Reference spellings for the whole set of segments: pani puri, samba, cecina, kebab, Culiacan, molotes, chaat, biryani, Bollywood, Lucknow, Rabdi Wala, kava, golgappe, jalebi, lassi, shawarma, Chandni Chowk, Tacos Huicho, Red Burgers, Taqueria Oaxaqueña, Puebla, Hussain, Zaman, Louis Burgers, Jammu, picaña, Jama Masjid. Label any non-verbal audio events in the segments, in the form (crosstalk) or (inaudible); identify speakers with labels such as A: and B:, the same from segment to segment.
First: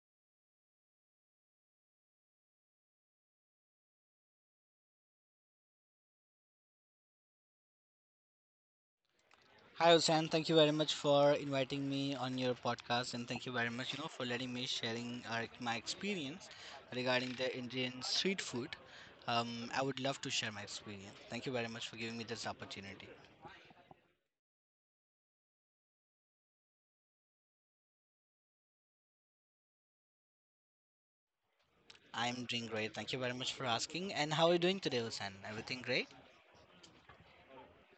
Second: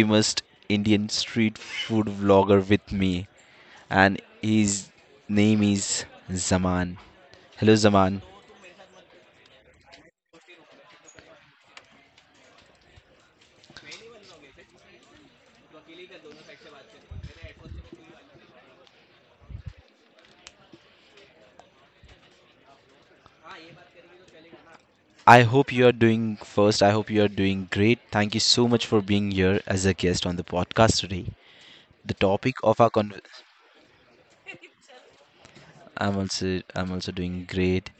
A: famous Indian street food vlogger with me and his name is Zaman. Hello Zaman.
B: Hi, Hussain. Thank you very much for inviting me on your podcast, and thank you very much, for letting me sharing my experience regarding the Indian street food. I would love to share my experience. Thank you very much for giving me this opportunity.
A: I hope you are doing first. I hope you are doing great. Thank you so much for being here as a guest on the podcast today. The
B: I'm
A: topic
B: doing
A: of our
B: great. Thank you
A: conversation
B: very much for asking. And how are you doing today, Hussain? Everything great?
A: I'm also doing great.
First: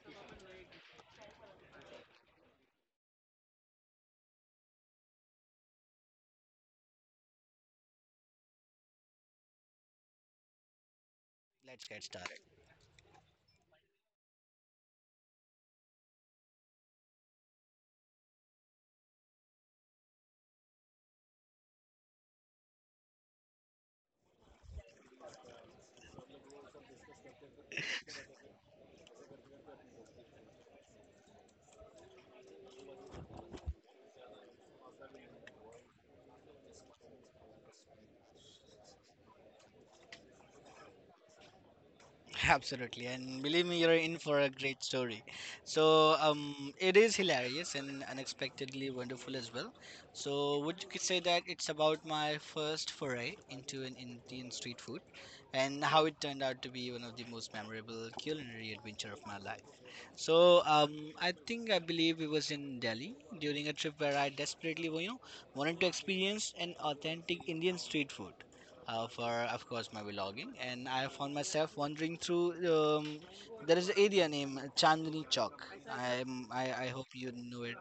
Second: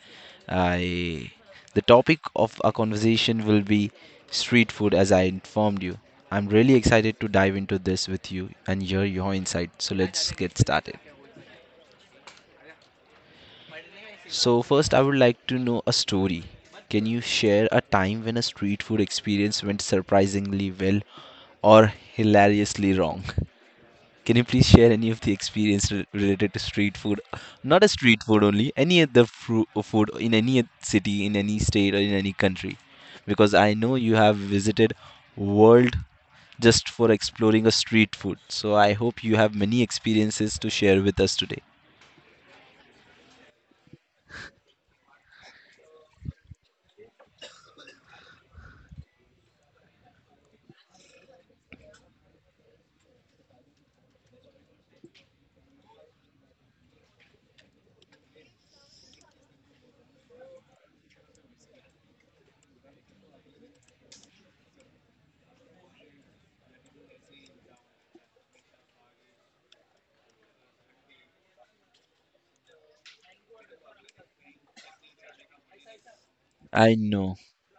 A: I The topic of our conversation will be street food as I informed you. I'm really excited to dive into this with you and hear your insight. So let's get started.
B: Let's get started.
A: So first I would like to know a story. Can you share a time when a street food experience went surprisingly well or hilariously wrong? (laughs) Can you please share any of the experience related to street food? Not a street food only, any other food in any city, in any state, or in any country. Because I know you have visited world just for exploring a street food. So I hope you have many experiences to share with us today.
B: Absolutely, and believe me, you're in for a great story. So, it is hilarious and unexpectedly wonderful as well. So, would you could say that it's about my first foray into an Indian street food and how it turned out to be one of the most memorable culinary adventure of my life. So I think I believe it was in Delhi during a trip where I desperately, wanted to experience an authentic Indian street food for, of course, my vlogging. And I found myself wandering through. There is an area named Chandni Chowk. I
A: I
B: hope you
A: know.
B: know it.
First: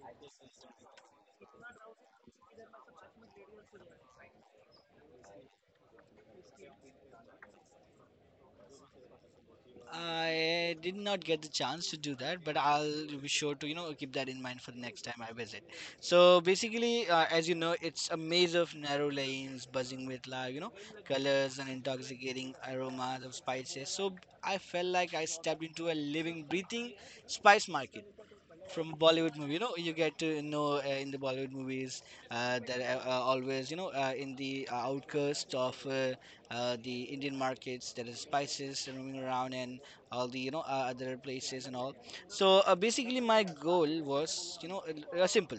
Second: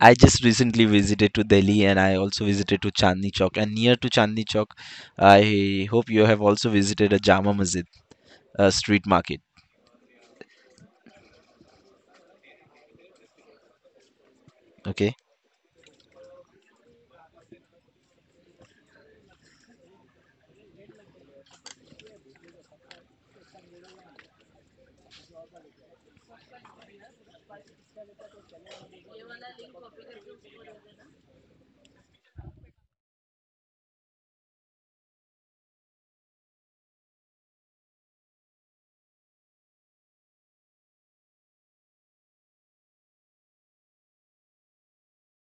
A: I just recently visited to Delhi and I also visited to Chandni Chowk. And near to Chandni Chowk, I hope you have also visited a Jama Masjid, a street market.
B: I did not get the chance to do that, but I'll be sure to, keep that in mind for the next
A: Okay?
B: time I visit. So basically, as you know, it's a maze of narrow lanes buzzing with, like, colors and intoxicating aromas of spices. So I felt like I stepped into a living, breathing spice market from Bollywood movie. You know, you get to know in the Bollywood movies that always, in the outcast of the Indian markets, there is spices roaming around and all the, other places and all. So basically, my goal was, simple.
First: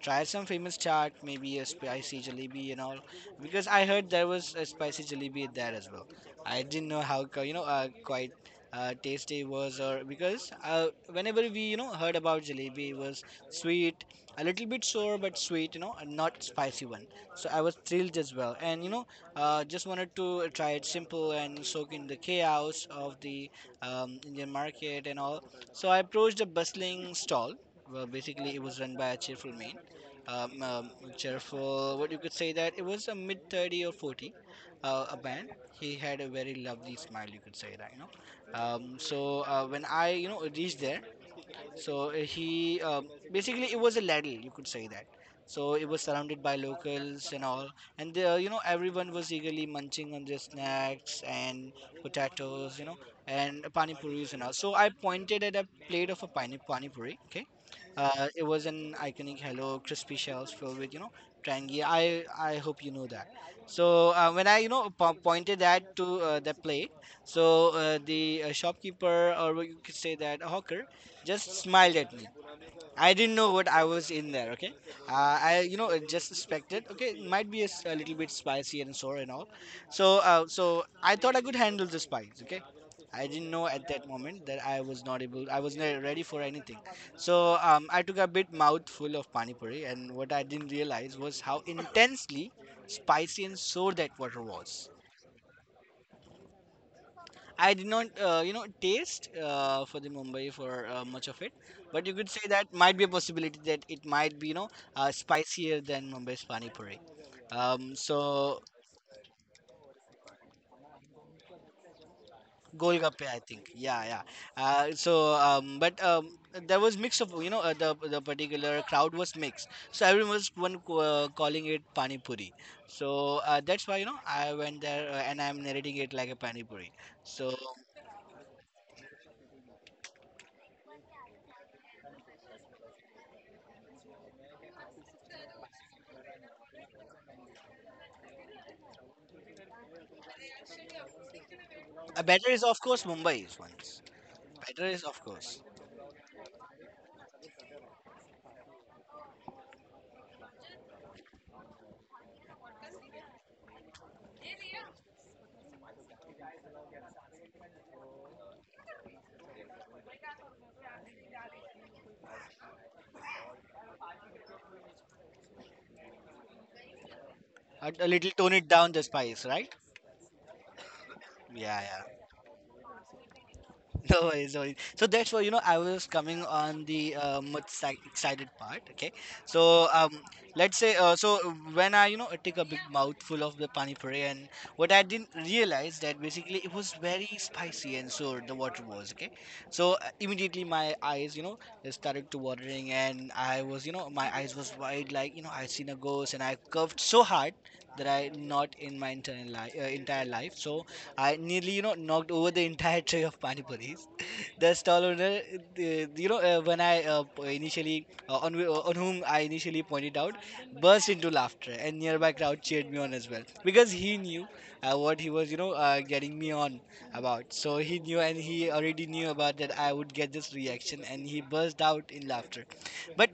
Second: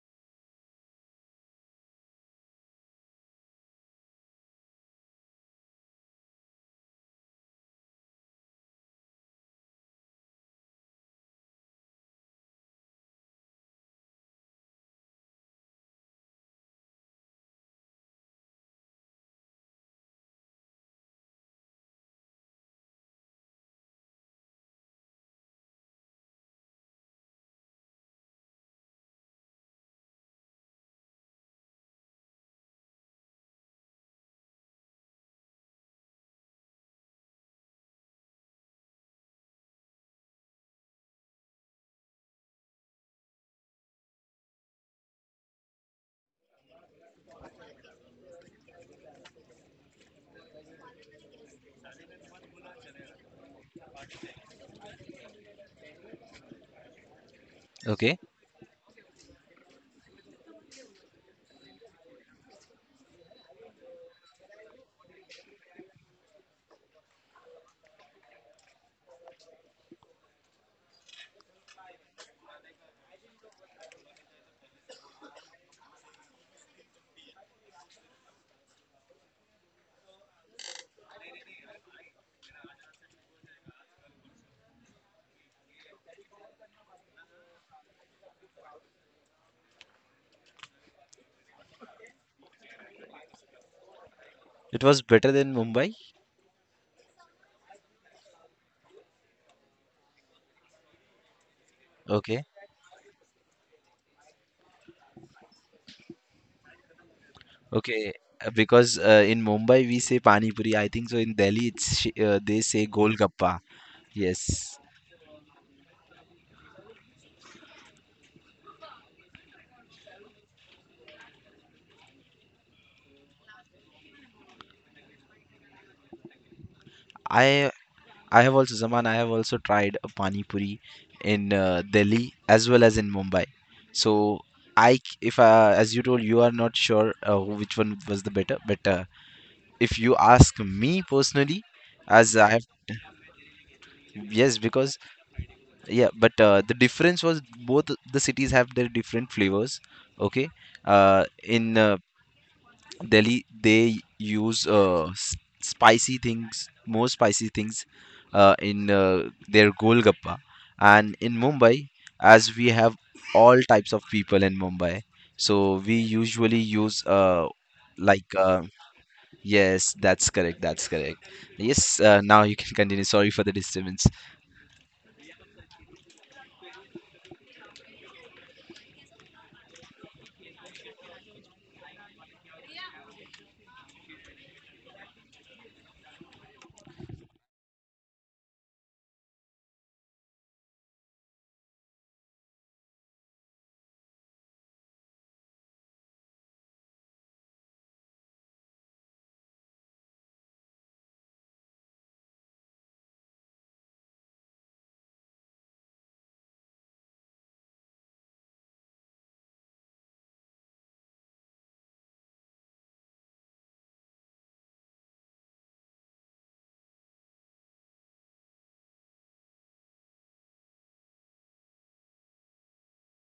B: Try some famous chaat, maybe a spicy jalebi and all. Because I heard there was a spicy jalebi there as well. I didn't know you know quite tasty it was, or because whenever we, you know, heard about jalebi, it was sweet, a little bit sour but sweet, you know, and not spicy one. So I was thrilled as well, and just wanted to try it simple and soak in the chaos of the Indian market and all. So I approached a bustling stall. Well, basically, it was run by a cheerful man, um, um, cheerful. What you could say that it was a mid 30 or 40, a band. He had a very lovely smile. You could say that, you know. When I, you know, reached there, so he basically it was a ladle, you could say that. So it was surrounded by locals and all, and you know everyone was eagerly munching on their snacks and potatoes, you know, and pani puris and all. So I pointed at a plate of a pani puri. Okay,
A: Okay?
B: it was an iconic hello crispy shells filled with, you know, trangi. I hope you know that. So when I, you know, pointed that to the plate, so the shopkeeper, or you could say that a hawker, just smiled at me. I didn't know what I was in there. Okay, uh, I, you know, just suspected. Okay, it might be a little bit spicy and sour and all. So I thought I could handle the spice. Okay, I didn't know at that moment that I was not able. I was not ready for anything. So I took a bit mouthful of pani puri, and what I didn't realize was how intensely spicy and sour that water
A: It
B: was.
A: was better than Mumbai?
B: I did not, you know, taste for the Mumbai for much of it, but you could say
A: Okay.
B: that might be a possibility that it might be, spicier than Mumbai's pani puri. Um,
A: Okay.
B: so
A: Because in Mumbai we say pani puri. I think so in Delhi it's they say
B: golgappe, I
A: golgappa.
B: think, yeah, yeah.
A: Yes.
B: So, but there was mix of, the particular crowd was mixed. So everyone was calling it pani puri. So that's why, you know, I went there and I'm narrating it like a pani puri. So
A: I I have also Zaman I have also tried a pani puri in Delhi as well as in Mumbai. So I c- if as you told you are not sure which one was the better but if you ask me personally as I
B: better is
A: have
B: of course Mumbai's ones.
A: yes
B: Better
A: because
B: is of course.
A: yeah but the difference was both the cities have their different flavors okay in delhi they use spicy things more spicy things in their golgappa and in mumbai as we have all types of people in mumbai so we usually use
B: A little
A: like
B: tone it down the spice, right?
A: yes that's correct
B: Yeah,
A: yes
B: yeah.
A: now you can continue sorry for the disturbance
B: (laughs) No worries, no worries. So that's why, you know, I was coming on the excited part, okay? So let's say, when I, you know, take a big mouthful of the pani puri and what I didn't realize that basically it was very spicy and so the water was, okay? So immediately my eyes, you know, they started to watering and I was, you know, my eyes was wide like, you know, I seen a ghost and I coughed so hard that I not in my entire life, entire life. So I nearly, you know, knocked over the entire tray of pani puris. (laughs) The stall owner, when I initially, on whom I initially pointed out, burst into laughter, and nearby crowd cheered me on as well because he knew what he was, getting me on about. So he knew, and he already knew about that I would get this reaction, and he burst out in laughter. But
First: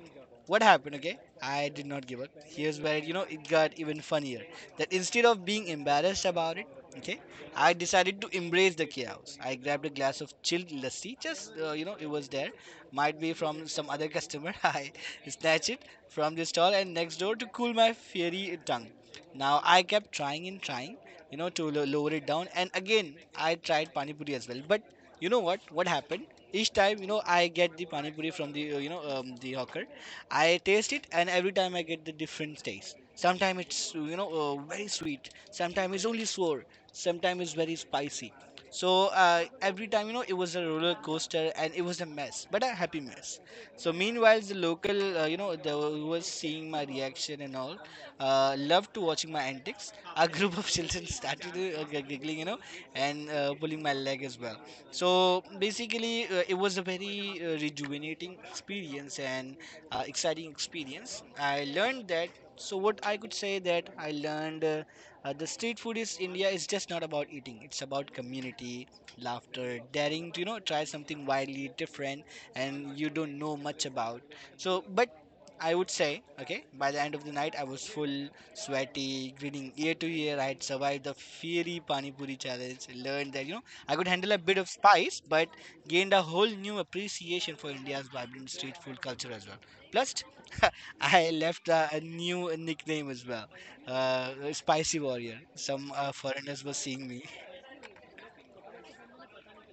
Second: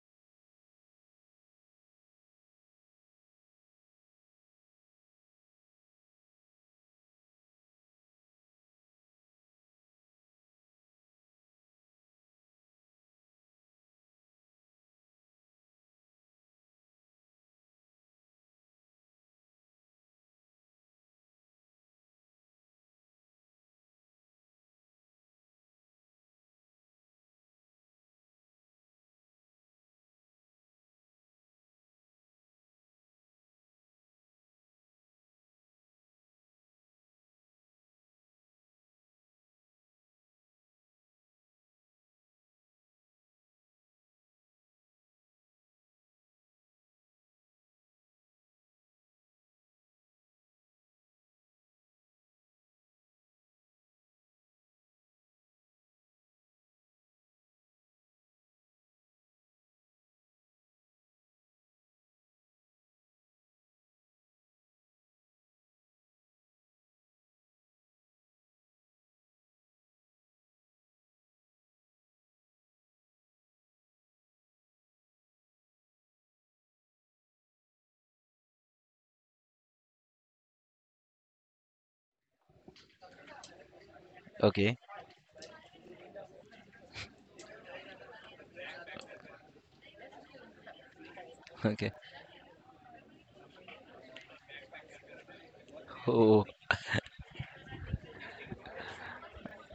B: what happened? Okay, I did not give up. Here's where, you know, it got even funnier. That instead of being embarrassed about it, okay, I decided to embrace the chaos. I grabbed a glass of chilled lassi, just you know, it was there. Might be from some other customer. (laughs) I snatched it from the stall and next door to cool my fiery tongue. Now I kept trying and trying, you know, to lower it down. And again, I tried pani puri as well. But you know what? What happened? Each time, you know, I get the pani puri from the, the hawker. I taste it, and every time I get the different taste. Sometimes it's, very sweet. Sometimes it's only sour. Sometimes it's very spicy. So every time, you know, it was a roller coaster and it was a mess, but a happy mess. So meanwhile, the local, the, who was seeing my reaction and all, loved to watching my antics. (laughs) A group of children started giggling, you know, and pulling my leg as well. So basically, it was a very rejuvenating experience and exciting experience. I learned that, so what I could say that I learned the street food is india is just not about eating, it's about community, laughter, daring to, you know, try something wildly different and you don't know much about. So but I would say, okay, by the end of the night I was full, sweaty, grinning ear to ear. I had survived the fiery pani puri challenge, learned that, you know, I could handle a bit of
A: okay
B: spice, but gained a whole new appreciation for india's vibrant street food culture as well. Plus (laughs) I
A: (laughs)
B: left a,
A: okay.
B: a new nickname as well, Spicy Warrior. Some
A: Oh.
B: foreigners were seeing me.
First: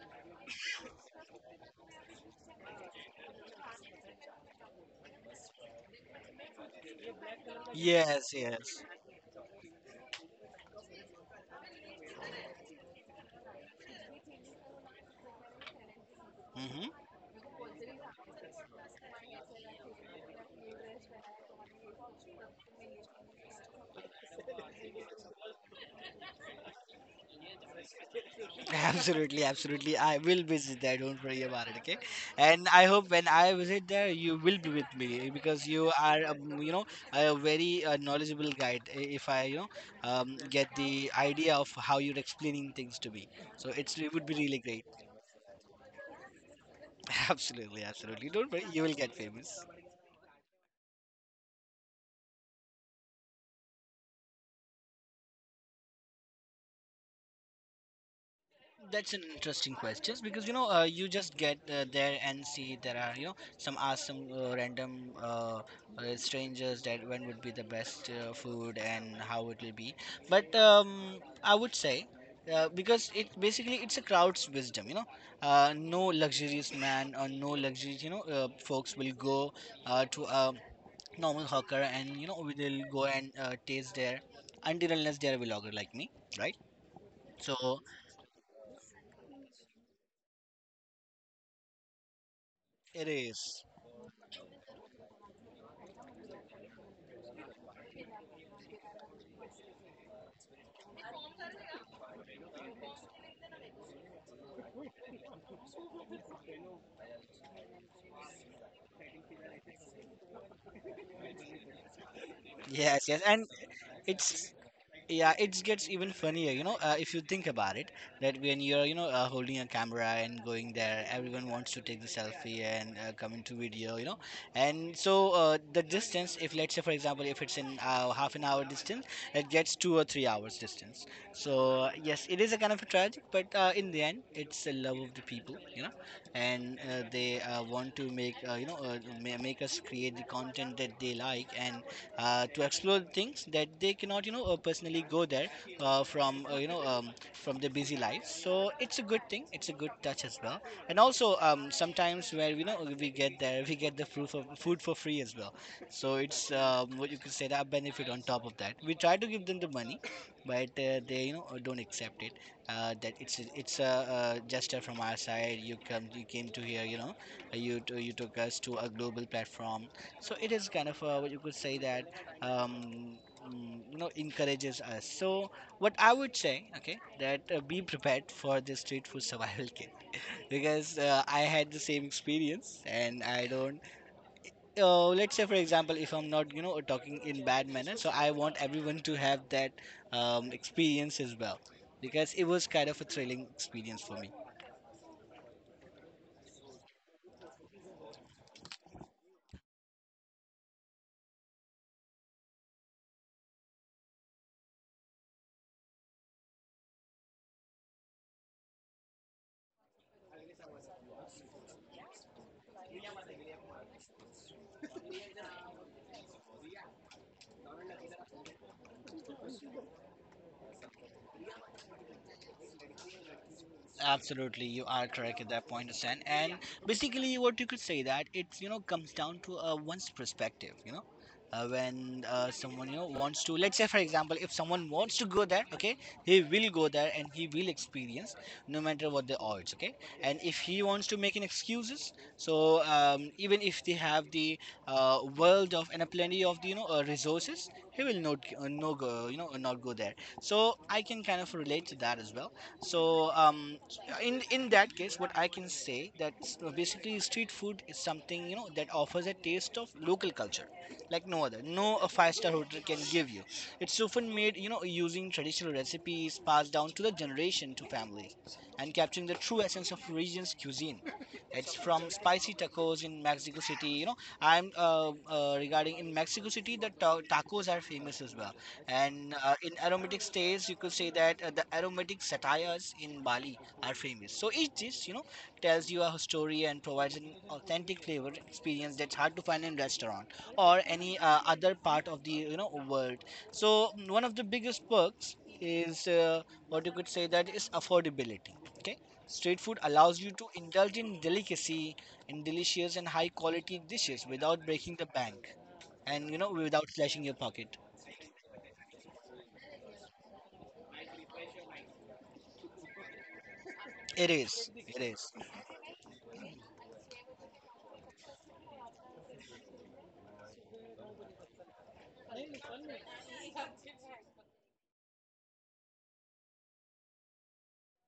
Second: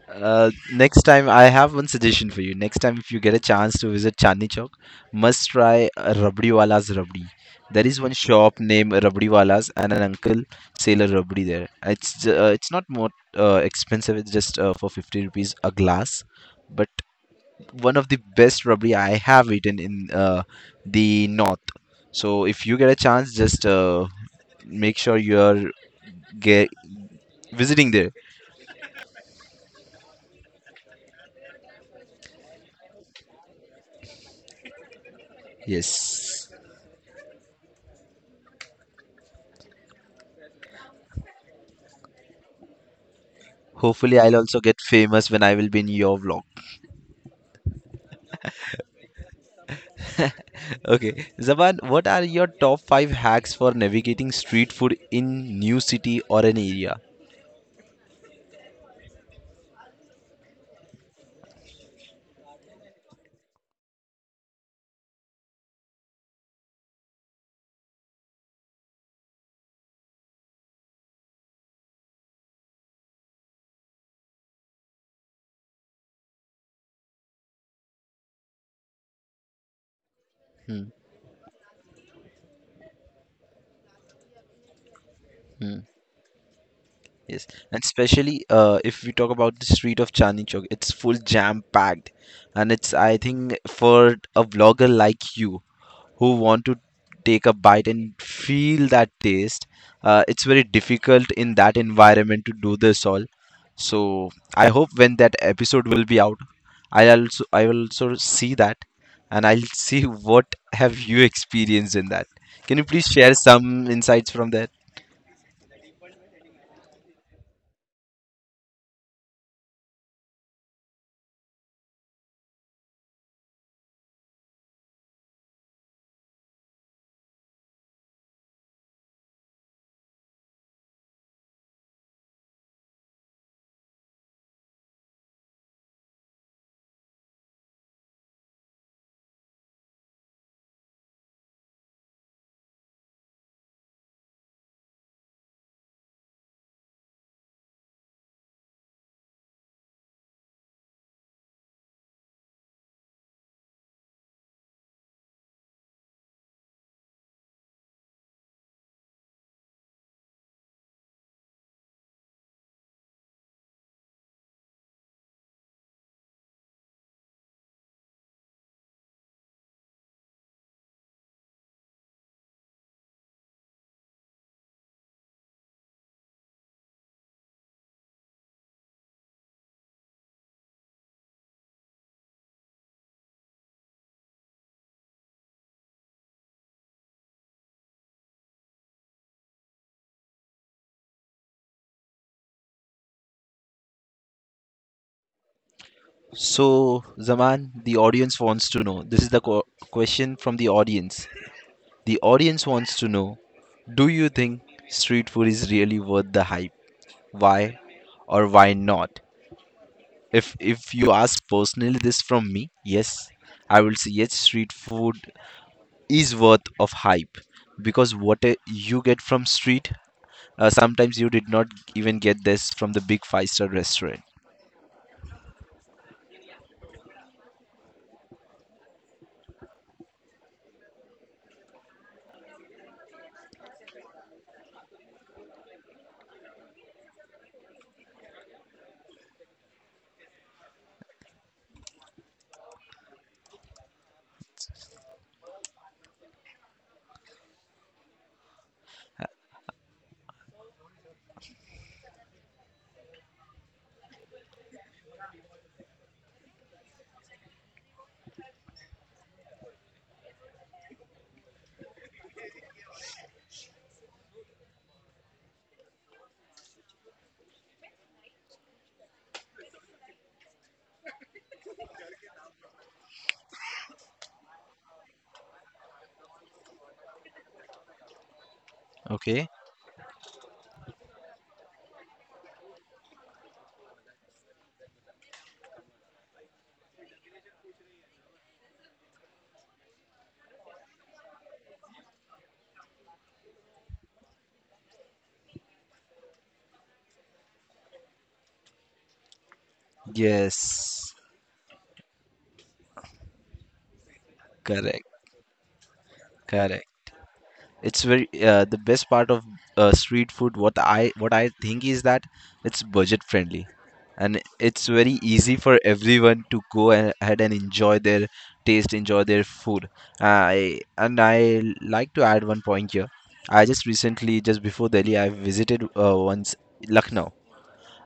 A: Next time, I have one suggestion for you. Next time, if you get a chance to visit Chandni Chowk, must try Rabdi Wala's Rabdi. There is one
B: Yes,
A: shop
B: yes.
A: named Rabdi Wala's, and an uncle sell a rabdi there. It's it's not more expensive. It's just for 50 rupees a glass,
B: Hmm.
A: but one of the best rabdi I have eaten in the north. So if you get a chance, just make sure you are ge- visiting there.
B: (laughs) Absolutely, absolutely. I will visit there. Don't worry about it. Okay, and I hope when I visit there, you will be with me because you are,
A: Yes.
B: a very knowledgeable guide. If I, get the idea of how you're explaining things to me, so it
A: Hopefully,
B: would
A: I'll
B: be
A: also
B: really
A: get
B: great.
A: famous when I will be in your vlog.
B: (laughs) Absolutely, absolutely. Don't worry, you will get famous.
A: (laughs) Okay, Zaban, what are your top 5 hacks for navigating street food in new city or an area?
B: That's an interesting question because, you know, you just get there and see there are, you know, some awesome random strangers that when would be the best food and how it will be. But I would say because it basically it's a crowd's wisdom. You know, no luxurious man or no luxurious, you know, folks will go to a normal hawker, and you know they'll go and taste there until unless they are a vlogger like me, right?
A: Yes,
B: So
A: and especially if we talk about the street of Chandni Chowk, it's full jam packed, and it's
B: it
A: I think
B: is.
A: for a vlogger like you who want to take a bite and feel that taste, it's very difficult in that environment to do this all. So I hope when that episode will be out, I will also see that, and I'll (laughs) see what have you experienced in that. Can you please
B: Yes, yes,
A: share
B: and
A: some insights from
B: it's,
A: there?
B: yeah, it gets even funnier, you know, if you think about it, that when you're, you know, holding a camera and going there, everyone wants to take the selfie and come into video, you know, and so the distance, if let's say for example, if it's in half an hour distance, it gets 2 or 3 hours distance. So yes, it is a kind of a tragic, but in the end, it's the love of the people, and they want to make, you know, ma- make us create the content that they like, and to explore things that they cannot personally go there from you know from their busy lives. So it's a good thing, it's a good touch as well. And also, sometimes where we get there, we get the food for, free as well. So it's, what you could say, that benefit. On top of that, we try to give them the money, but they don't accept it, that it's a gesture from our side. You come you came to here, you took us to a global platform. So it is kind of what you could say, that um, encourages us. So what I would say, okay, that be prepared for the street food survival (laughs) kit, because I had the same experience, and I don't. Let's say, for example, if I'm not, talking in bad manner, so I want everyone to have that experience as well, because it was kind of a thrilling experience for me.
A: So, Zaman, the audience wants to know. This is the question from the audience. The audience wants to know. Do you think street food is really worth the hype? Why or why not? If you ask personally this from me, yes, I will say yes, street food is worth of hype because what you get from street, sometimes you did not even get this from the big five-star restaurant.
B: Absolutely, you are correct at that point, Stan. And basically, what you could say, that it's, comes down to one's perspective. When someone wants to, let's say, for example, if someone wants to go there, okay, he will go there and he will experience, no matter what the odds, okay. And if he wants to make an excuses, so, even if they have the, world of, and a plenty of the, resources, he will not, no go, not go there. So I can kind of relate to that as well. So, in that case, what I can say, that basically, street food is something, that offers a taste of local culture like no other, no a five-star hotel can give you. It's often made, using traditional recipes passed down to the generation, to families, and capturing the true essence of region's cuisine. It's from spicy tacos in Mexico City. I'm, regarding in Mexico City, the tacos are famous as well. And,
A: Okay?
B: in aromatic states, you could say that the aromatic satires in Bali are famous. So each dish, tells you a story and provides an authentic flavor experience that's hard to find in restaurant or any other part of the, world. So, one of the biggest perks is, what you could say, that is affordability. Okay, street food allows you to indulge
A: Yes,
B: in delicacy and delicious and high quality dishes without breaking the
A: correct,
B: bank, and,
A: correct.
B: without slashing your pocket.
A: It's very the best part of street food what I think is that it's budget friendly
B: It
A: and
B: is.
A: it's
B: It
A: very
B: is.
A: easy for everyone to go ahead and enjoy their taste enjoy their food. I and I like to add one point here. I just recently just before delhi I visited once lucknow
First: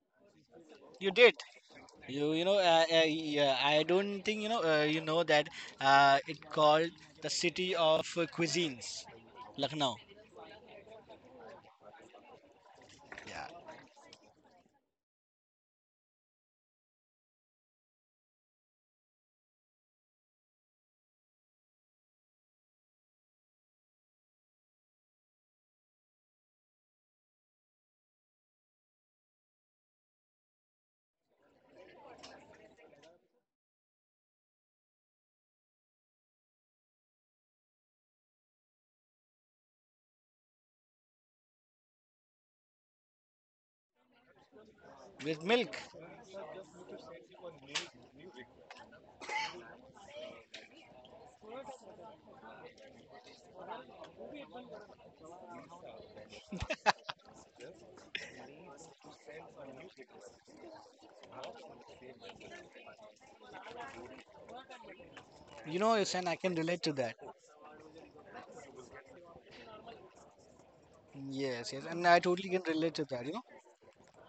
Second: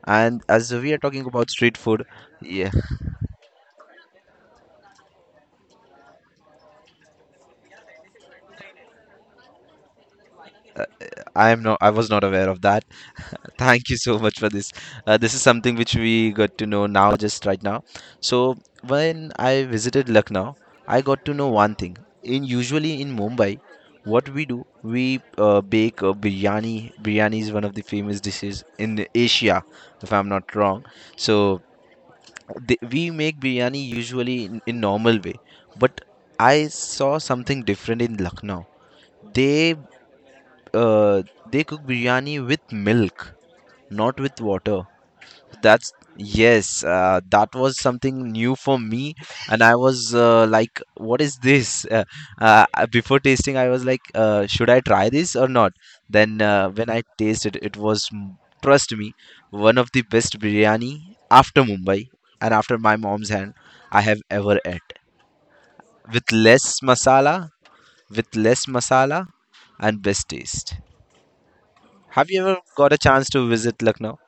A: and as we are
B: You
A: talking
B: did.
A: about street food
B: You know
A: yeah
B: yeah, I don't think, that it called the city of cuisines, Lucknow.
A: I am not I was not aware of that.
B: Yeah,
A: Thank you so much for this. This is something which we got to know now, just right now. So when I visited Lucknow, I got to know one thing. In usually in Mumbai, what we do, we bake a biryani. Biryani is one of the famous dishes in Asia, if I'm not wrong. So they, we make biryani usually in normal way, but I saw something different in Lucknow. They uh, they cook biryani with milk, not with water
B: with milk.
A: that's yes, that was something new for me, and I was like, "What is this?" Before tasting, I was like, "Should I try this or not?" Then when I tasted, it was trust me, one of the best biryani after Mumbai and after my mom's hand I have ever ate.
B: Yes, and
A: With
B: I can
A: less
B: relate to that.
A: masala, with less masala, and best taste.
B: Yes, yes, and I
A: Have you
B: totally
A: ever
B: can
A: got
B: relate
A: a
B: to that.
A: chance to visit Lucknow?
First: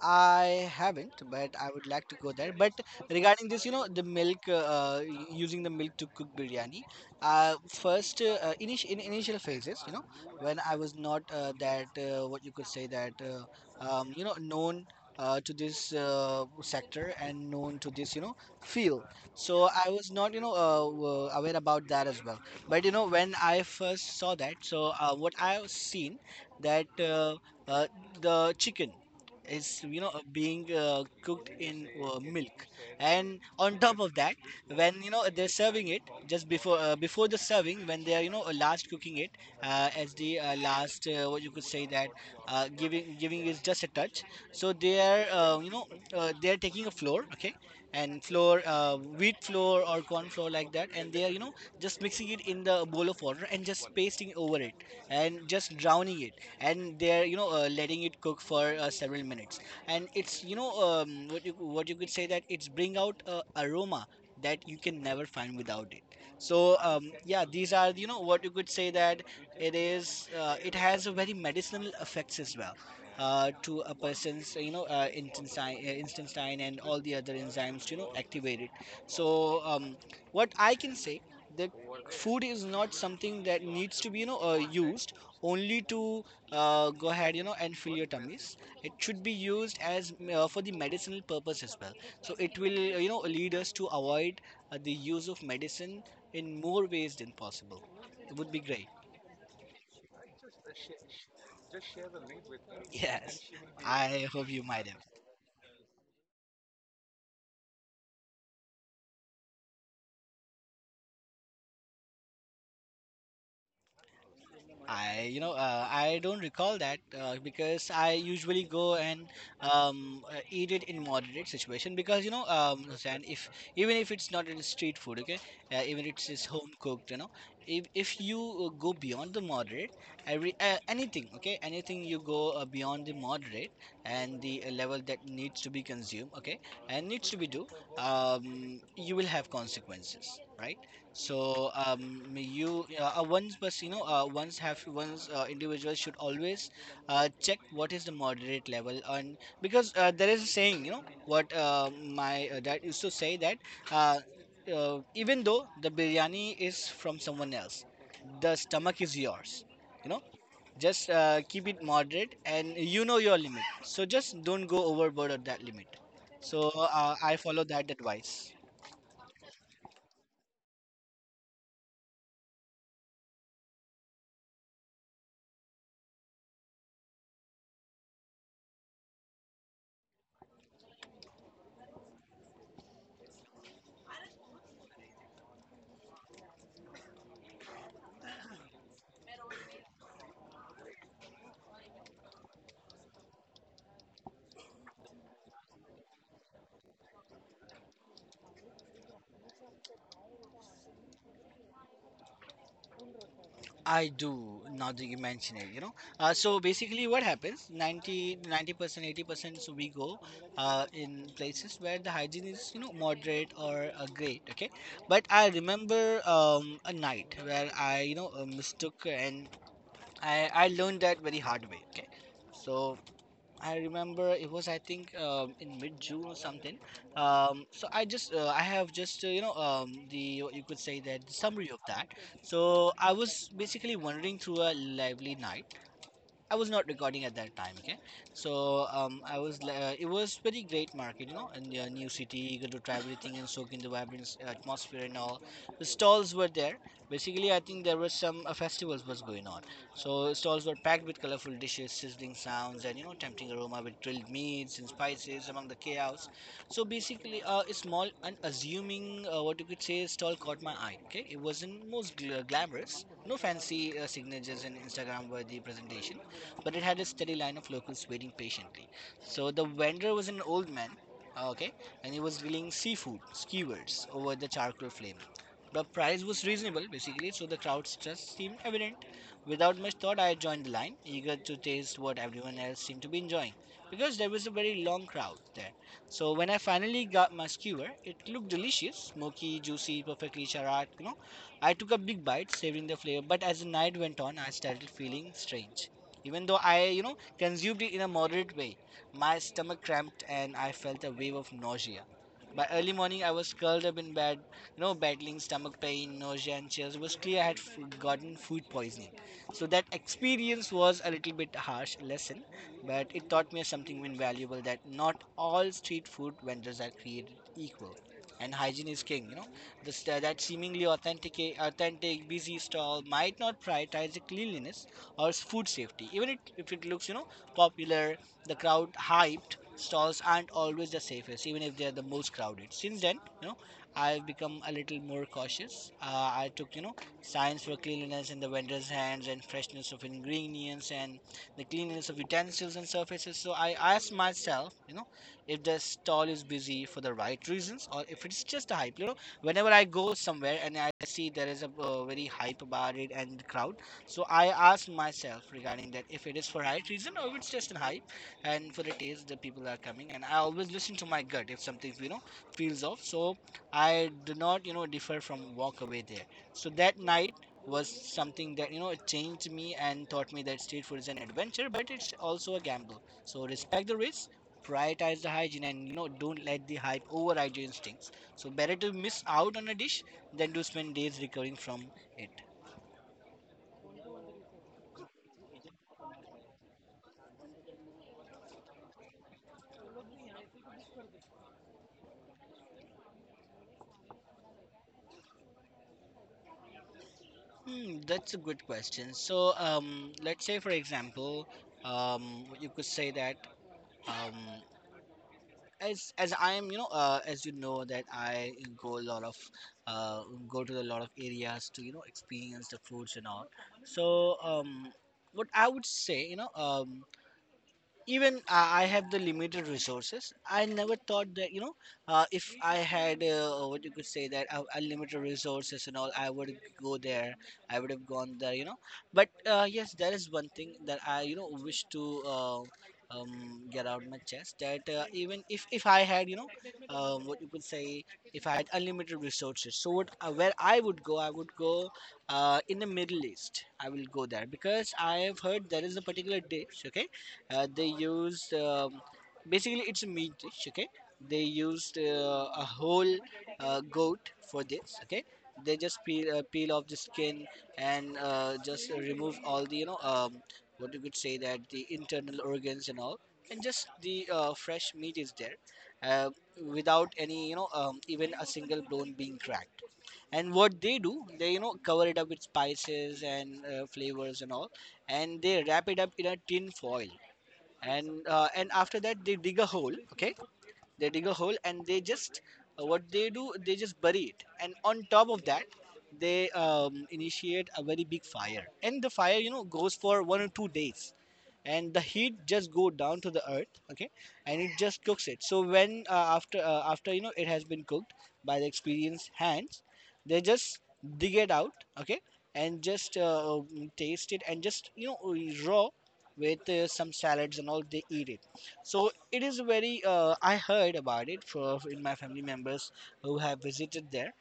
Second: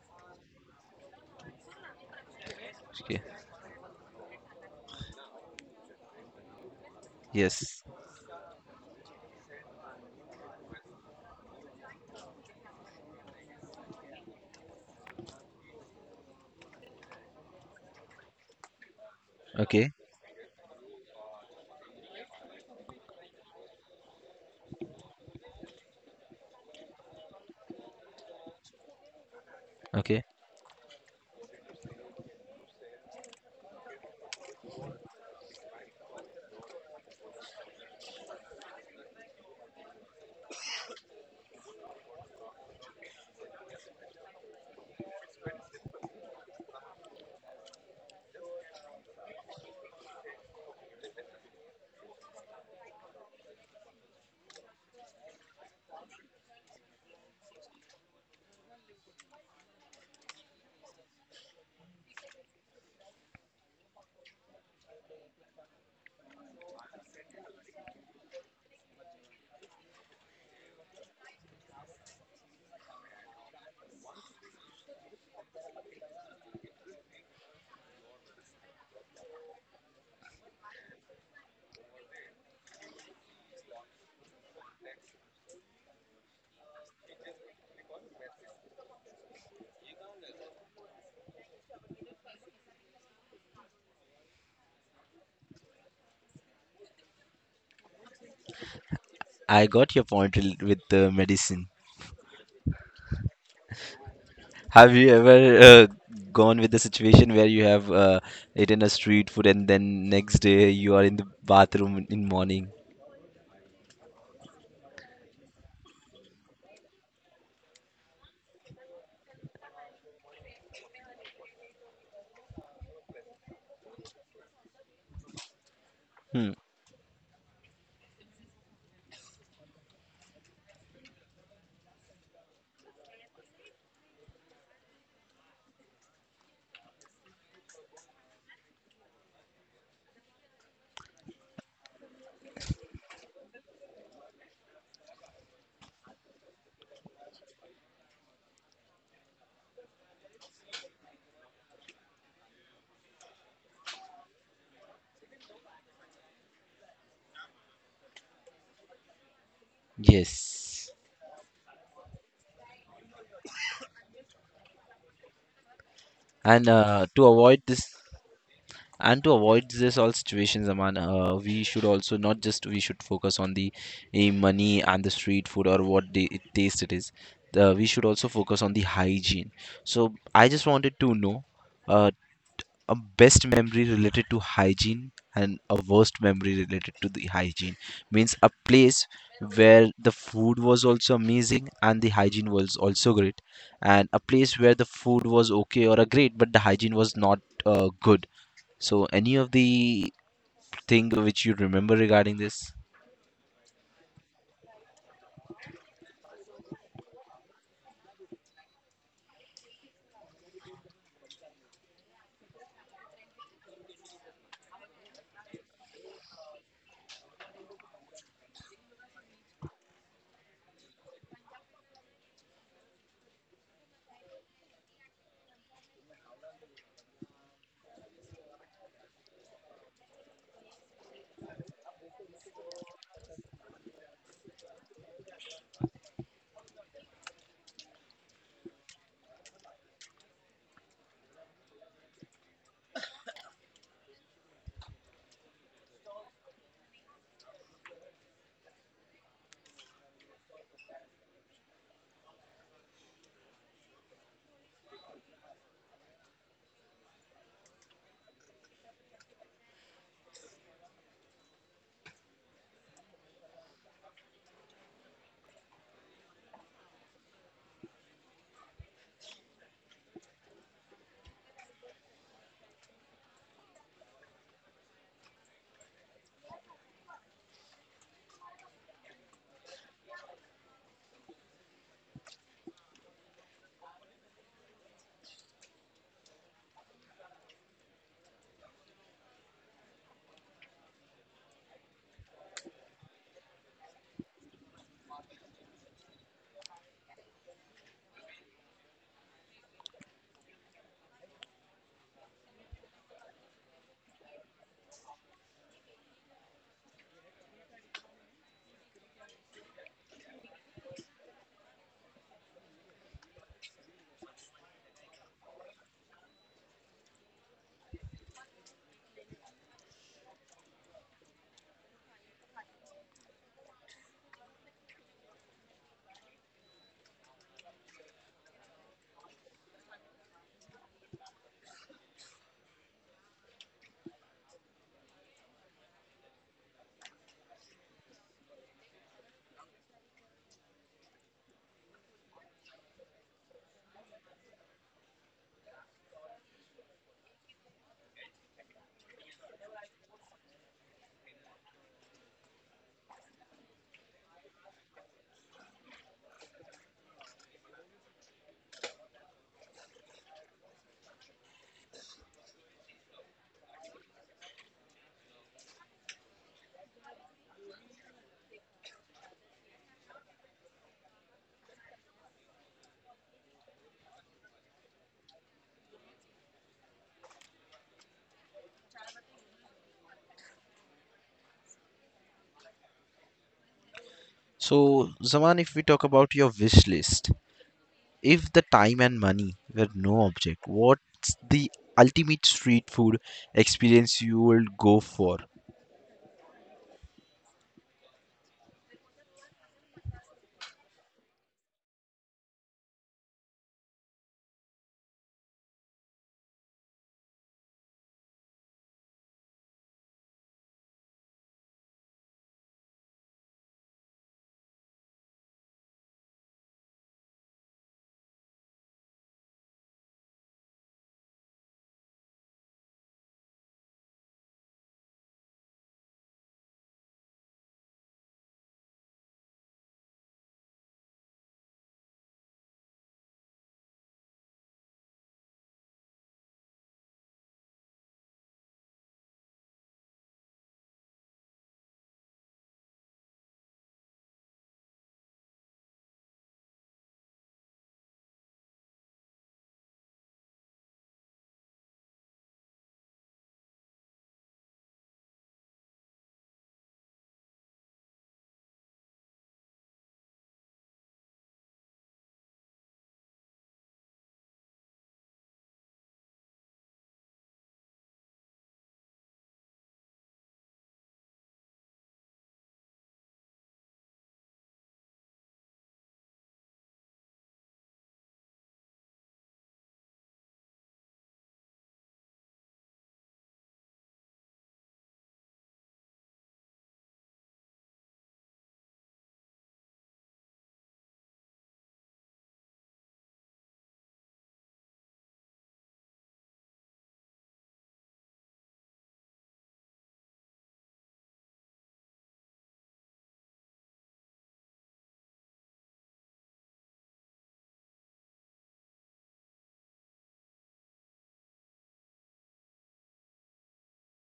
B: I haven't, but I would like to go there. But
A: Okay.
B: regarding this, the milk, using the milk to cook biryani,
A: Yes.
B: first, in initial phases, when I was not, that, what you could say that, known to this sector, and known to this, field. So I
A: Okay.
B: was not, aware about that as well. But, when I first saw that, so what I've seen, that uh, the chicken is,
A: Okay.
B: being cooked in milk. And on top of that, when, they're serving it, just before the serving, when they are, last cooking it, as the last, what you could say, that giving is just a touch. So they are taking a flour, okay, and flour wheat flour or corn flour, like that, and they are, just mixing it in the bowl of water and just pasting over it, and just drowning it. And they're, letting it cook for several minutes, and it's, what you could say, that it's bring out aroma that you can never find without it. So, yeah, these are, what you could say, that it has a very medicinal effects as well, to a person's, intestine, and all the other enzymes, activated. So, what I can say, the food is not something that needs to be, used only to go ahead, and fill your tummies. It should be used as, for the medicinal purpose as well. So it will, lead us to avoid the use of medicine, in more ways than possible. It would be great.
A: I got your point with the medicine.
B: (laughs) Yes, I hope you might
A: Have
B: have.
A: you ever gone with the situation where you have eaten a street food and then next day you are in the bathroom in morning?
B: I don't recall that, because I usually go and, eat it in moderate situation, because, Hussain, if even if it's not in street food, okay, even it's
A: Hmm.
B: home cooked, if you, go beyond the moderate, every anything, okay, anything you go beyond the moderate, and the level that needs to be consumed, okay, and needs to be do, you will have consequences, right? So, you once was you know once have once individuals should always check what is the moderate level, and because there is a saying, you know what my dad used to say that, uh, even though the biryani is from someone else, the stomach is yours. You know,
A: Yes.
B: just keep it moderate, and you know your limit. So just don't go overboard of that limit.
A: And
B: So
A: to
B: I
A: avoid
B: follow that
A: this,
B: advice.
A: and to avoid this all situations, Aman, we should also not just we should focus on the money and the street food or what the it taste it is. We should also focus on the hygiene. So I just wanted to know. Uh, a best memory related to hygiene and a worst memory related to the hygiene means a place where the food was also amazing and the hygiene was also great and a place where the food was okay or a great but the hygiene was not good. So any of the thing which you remember regarding this.
B: I do now that you mention it. So basically, what happens, 90, 90%, 80%. So we go in places where the hygiene is, moderate or great, okay. But I remember, a night where mistook, and I learned that very hard way, okay. So I remember, it was, I think, in mid June or something. So I just, I have just you know the, what you could say that, the summary of that. So I was basically wandering through a lively night. I was not recording at that time, okay. So it was very great market, in the new city. You got to try everything and soak in the vibrant atmosphere, and all. The stalls were there. Basically, I think there was some festivals was going on. So stalls were packed with colorful dishes, sizzling sounds, and, tempting aroma with grilled meats and spices, among the chaos. So basically, a small, unassuming, what you could say, stall caught my eye. Okay, it wasn't most glamorous, no fancy signatures and Instagram-worthy presentation, but it had a steady line of locals waiting patiently. So the vendor was an old man, okay, and he was grilling seafood skewers over the charcoal flame. The price was reasonable, basically, so the crowd just seemed evident. Without much thought, I joined the line, eager to taste what everyone else seemed to be enjoying, because there was a very long crowd there. So when I finally got my skewer, it looked delicious, smoky, juicy, perfectly charred. I took a big bite, savoring the flavor, but as the night went on, I started feeling strange. Even though I consumed it in a moderate way, my stomach cramped, and I felt a wave of nausea. By early morning, I was curled up in bed, battling stomach pain, nausea, and chills. It was clear I had gotten food poisoning. So that experience was a little bit harsh lesson, but it taught me something invaluable, that not all street food vendors are created equal. And hygiene is king. This, that seemingly busy stall might not prioritize the cleanliness or food safety. Even if it looks, popular, the crowd hyped, stalls aren't always the safest, even if they're the most crowded. Since then, I've become a little more cautious. I took, science for cleanliness in the vendor's hands, and freshness of ingredients, and the cleanliness of utensils and surfaces. So I asked myself if the stall is busy for the right reasons or if it's just a hype. Whenever I go somewhere and I see there is a very hype about it and the crowd, so I asked myself regarding that if it is for right reason or if it's just a hype, and for the taste the people are coming. And I always listen to my gut if something feels off. So I do not differ from walk away there. So that night was something that it changed me and taught me that street food is an adventure, but it's also a gamble. So respect the risk, prioritize the hygiene, and don't let the hype override your instincts. So better to miss out on a dish than to spend days recovering from it.
A: So zaman if we talk about your wish list if the time and money were no object what's the ultimate street food experience you will go for.
B: Hmm, that's a good question. So, let's say, for example, you could say that um, as I am, as you know that I go a lot of uh, go to a lot of areas to experience the foods and all. So, what I would say, even I have the limited resources. I never thought that if I had what you could say that unlimited resources and all, I would go there. I would have gone there but yes, there is one thing that I wish to get out my chest, that even if I had what you could say, if I had unlimited resources. So what where I would go, I would go in the Middle East. I will go there because I have heard there is a particular dish. Okay, they used, basically it's a meat dish. Okay, they used a whole goat for this. Okay, they just peel off the skin, and just remove all the what you could say, that the internal organs and all, and just the fresh meat is there. Uh, without any even a single bone being cracked, and what they do, they cover it up with spices and flavors and all, and they wrap it up in a tin foil. And after that, they dig a hole. Okay, they dig a hole and they just bury it, and on top of that, they initiate a very big fire. And the fire goes for 1 or 2 days, and the heat just go down to the earth. Okay, and it just cooks it. So when after after it has been cooked by the experienced hands, they just dig it out. Okay, and just taste it and just raw, with some salads and all, they eat it. So it is very I heard about it for, in my family members who have visited there,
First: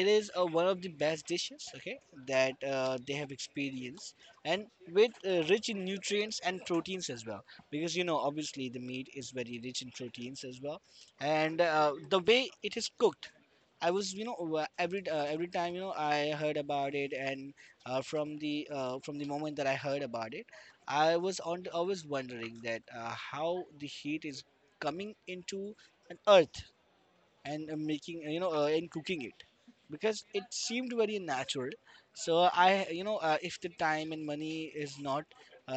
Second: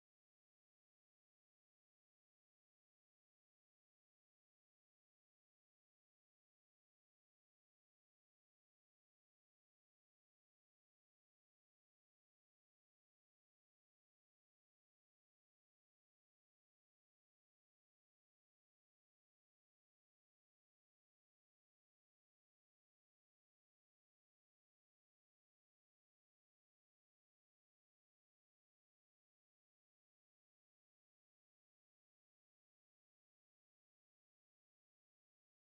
B: it is one of the best dishes. Okay, that they have experienced, and with rich in nutrients and proteins as well, because obviously the meat is very rich in proteins as well. And the way it is cooked, I was every time I heard about it, and from the moment that I heard about it, I was on always wondering that how the heat is coming into an earth, and making and cooking it, because it seemed very natural. So I if the time and money is not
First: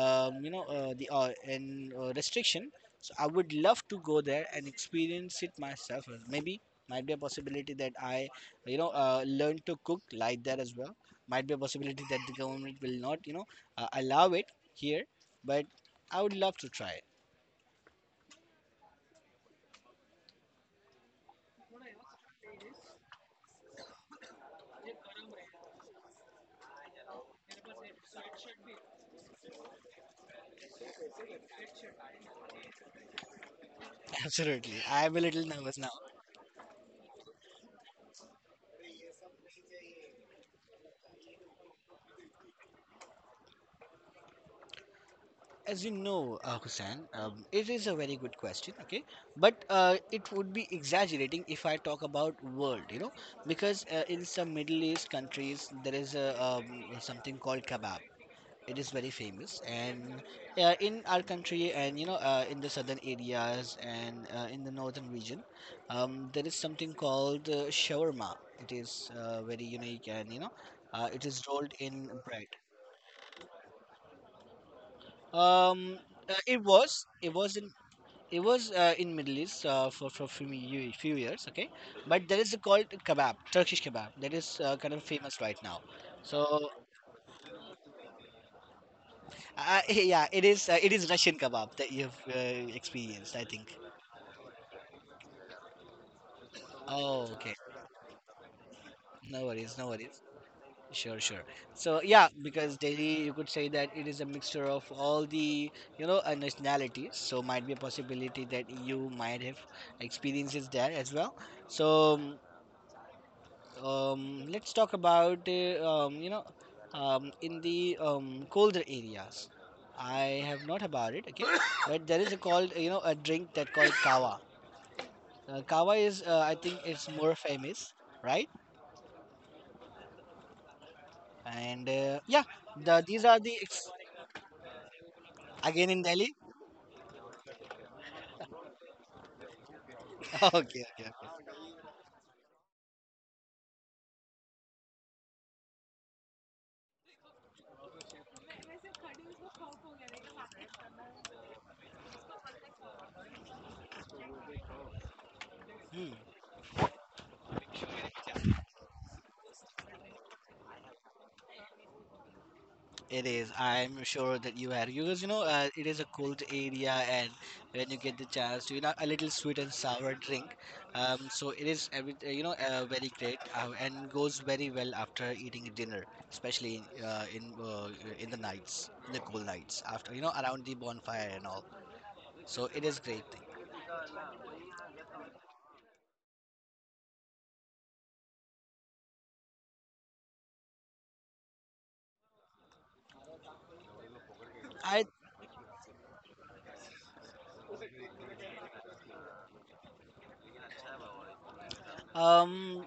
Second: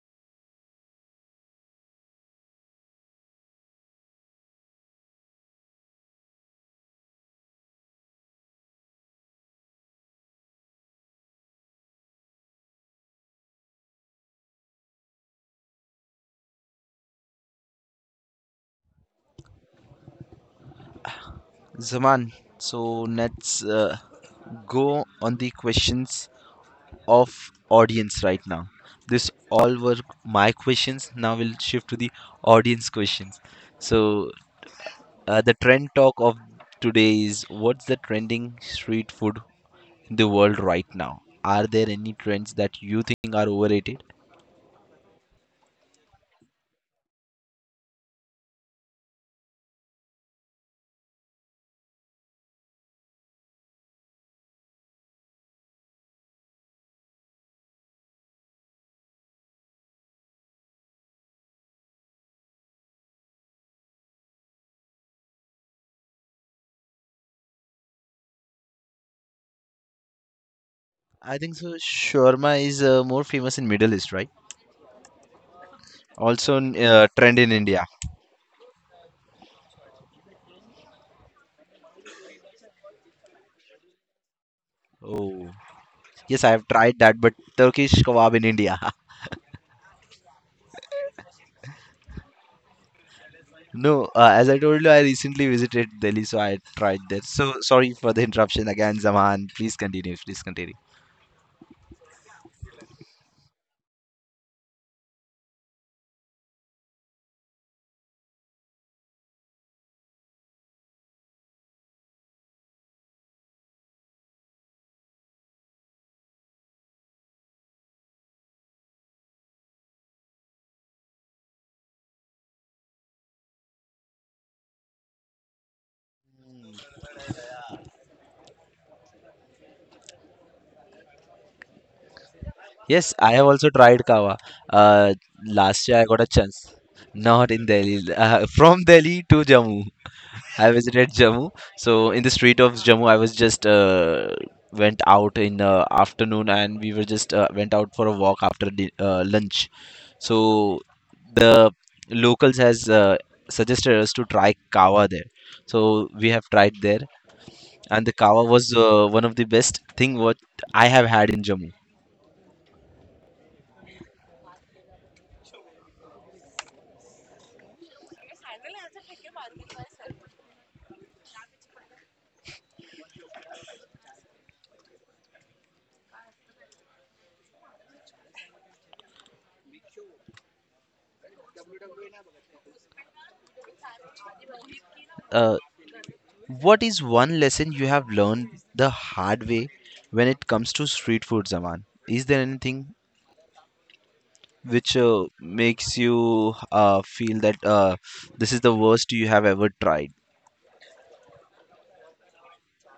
B: you know the and restriction, so I would love to go there and experience it myself. Maybe might be a possibility that I learn to cook like that as well. Might be a possibility that the government will not allow it here, but I would love to try
A: Zaman, so let's go on the questions of audience right now. This all were my questions. Now we'll shift to the audience questions.
B: it. (laughs)
A: So
B: Absolutely, I am a little
A: the
B: nervous
A: trend
B: now.
A: talk of today is what's the trending street food in the world right now? Are there any trends that you think are overrated?
B: As you know, Hussain, it is a very good question, okay? But it would be exaggerating if I talk about world, you know, because in some Middle East countries there is a, something called kebab. It is very famous, and in our country, and you know, in the southern areas and in the northern region, there is something called shawarma. It is very unique, and you know, it
A: I think
B: is
A: so.
B: rolled in
A: Shawarma
B: bread.
A: is more famous in Middle East, right?
B: Um, uh,
A: Also,
B: it was
A: trend
B: it
A: in
B: was in
A: India.
B: It was in Middle East for few years, okay. But there is a called kebab, Turkish kebab. That is kind of
A: Oh,
B: famous right now.
A: yes, I
B: So
A: have tried that, but Turkish kebab in India. (laughs)
B: (laughs) yeah, it is Russian kebab that you've experienced, I think.
A: No, as I told you, I recently visited Delhi, so I tried that.
B: Oh,
A: So
B: okay.
A: sorry for the interruption again, Zaman.
B: No
A: Please
B: worries, no
A: continue.
B: worries.
A: Please continue.
B: Sure, sure. So yeah, because Delhi, you could say that it is a mixture of all the nationalities. So might be a possibility that you might have experiences there as well. So, let's talk about in the colder areas. I have not about it, okay, (coughs) but there is a called a drink that called kava. Kava is I think it's more famous, right? And yeah,
A: Yes, I
B: these
A: have
B: are the
A: also
B: ex-
A: tried kava. Uh, Last year
B: again
A: I
B: in
A: got a
B: Delhi.
A: chance. Not in Delhi. (laughs) From Delhi to Jammu.
B: (laughs) Okay,
A: I visited
B: okay,
A: Jammu.
B: okay.
A: So in the street of Jammu, I was just went out in the afternoon, and we were just went out for a walk after the, lunch. So the locals has suggested us to try kava there. So
B: Hmm.
A: we have tried there, and the kava was one of the best thing what I have had in Jammu.
B: It is. I'm sure that you had, because it is a cold area, and when you get the chance to a little sweet and sour drink, so it is every very great and goes very well after eating dinner, especially in the nights, in the cool nights after around the bonfire and all. So it is great thing.
A: Uh, what is one lesson you have learned the hard way when it comes to street food, Zaman? Is there anything which
B: I
A: makes you feel that this is the worst you have ever tried.
B: um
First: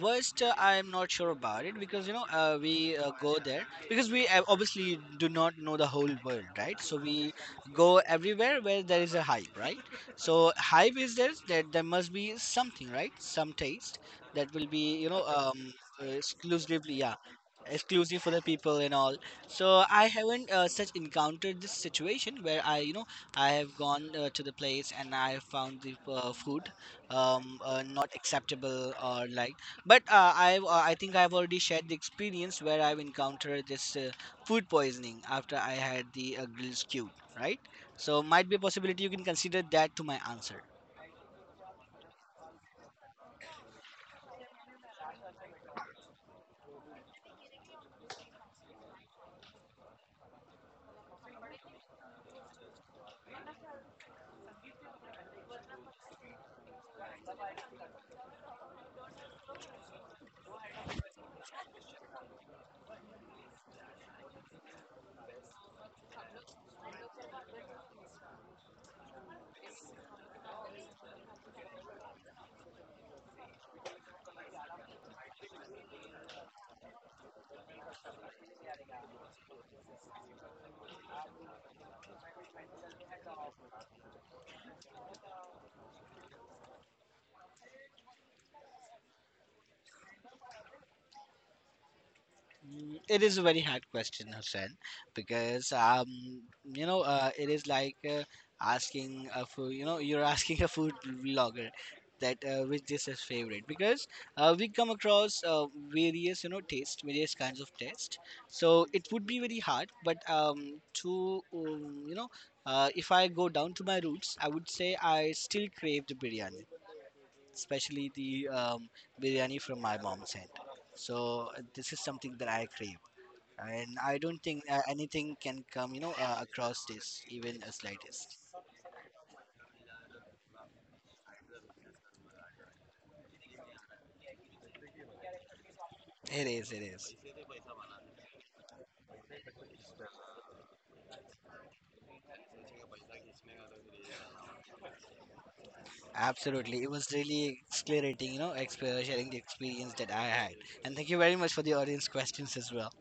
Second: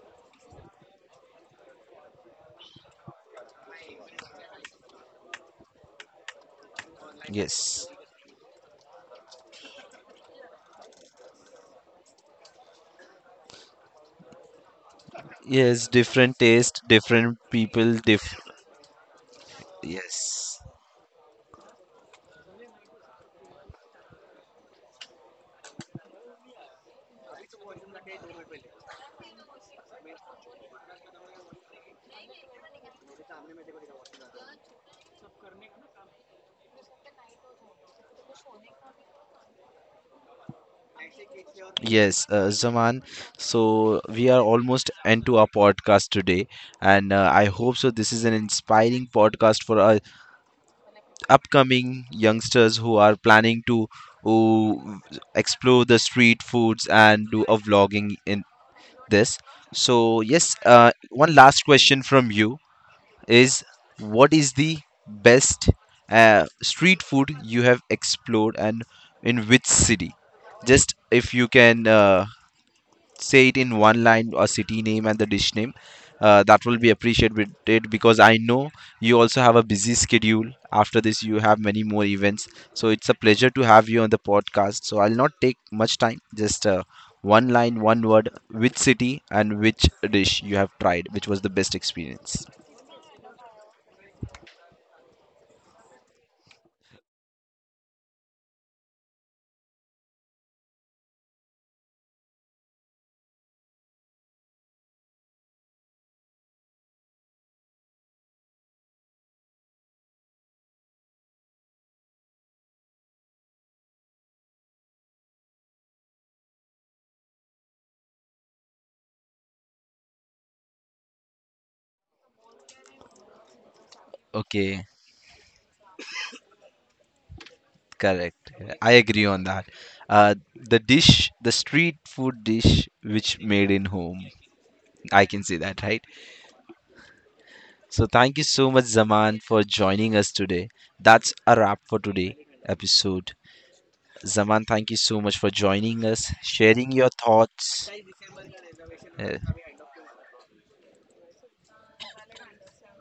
B: Worst, I'm not sure about it, because we go there because we obviously do not know the whole world, right? So we
A: Yes.
B: go everywhere where there is a hype, right? So hype is there, that there must be something, right? Some taste that will be
A: Yes, different taste,
B: exclusively, yeah,
A: different people,
B: exclusive for
A: diff
B: the people and all. So I haven't
A: yes.
B: such encountered this situation where I you know I have gone to the place and I have found the food not acceptable or like, but I think I've already shared the experience where I've encountered this food poisoning after I had the grilled skew, right? So might be a possibility you can consider that to my answer.
A: Yes, Zaman. So we are almost end to our podcast today, and I hope so. This is an inspiring podcast for our upcoming youngsters who are planning to who explore the street foods and do a vlogging in this. So, yes, one last question from you is what is the best street food you have explored and in which city? Just if you can say it in one line a city name and the dish name that will be appreciated it because I know you also have a busy schedule after this you have many more events so it's a pleasure to have you on the podcast so I'll not take much time just one line one word which city and which dish you have tried which was the best experience.
B: Mm, it is a very hard question, Hussein, because you know, it is like asking a food. You know, you're asking a food blogger that which dish is his favorite, because we come across various taste, various kinds of taste. So it would be very hard, but if I go down to my roots, I would say I still crave the biryani, especially the biryani from my mom's hand. So this is something that I crave, and I don't think
A: Okay,
B: anything can come, you know, across this, even a slightest.
A: correct. I agree on that. The dish, the street food dish which made in home. I can say that, right?
B: It is, it is.
A: So thank you so much, Zaman, for joining us today. That's a wrap for today episode. Zaman, thank you so much for joining us,
B: Absolutely. It
A: sharing
B: was
A: your
B: really
A: thoughts.
B: exhilarating, you know, sharing
A: Uh,
B: the experience that I had. And thank you very much for the audience questions as well.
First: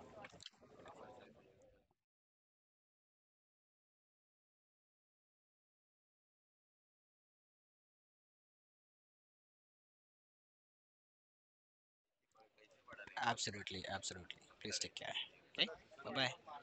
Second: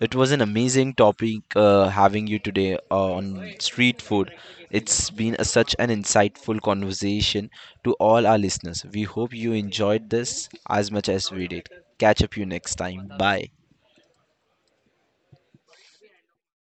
A: It was an amazing topic having you today on street food. It's been a, such an insightful conversation to all our listeners. We hope you enjoyed this as much as we did. Catch up you next time. Bye.
B: Absolutely, absolutely. Please take care. Okay? Bye bye.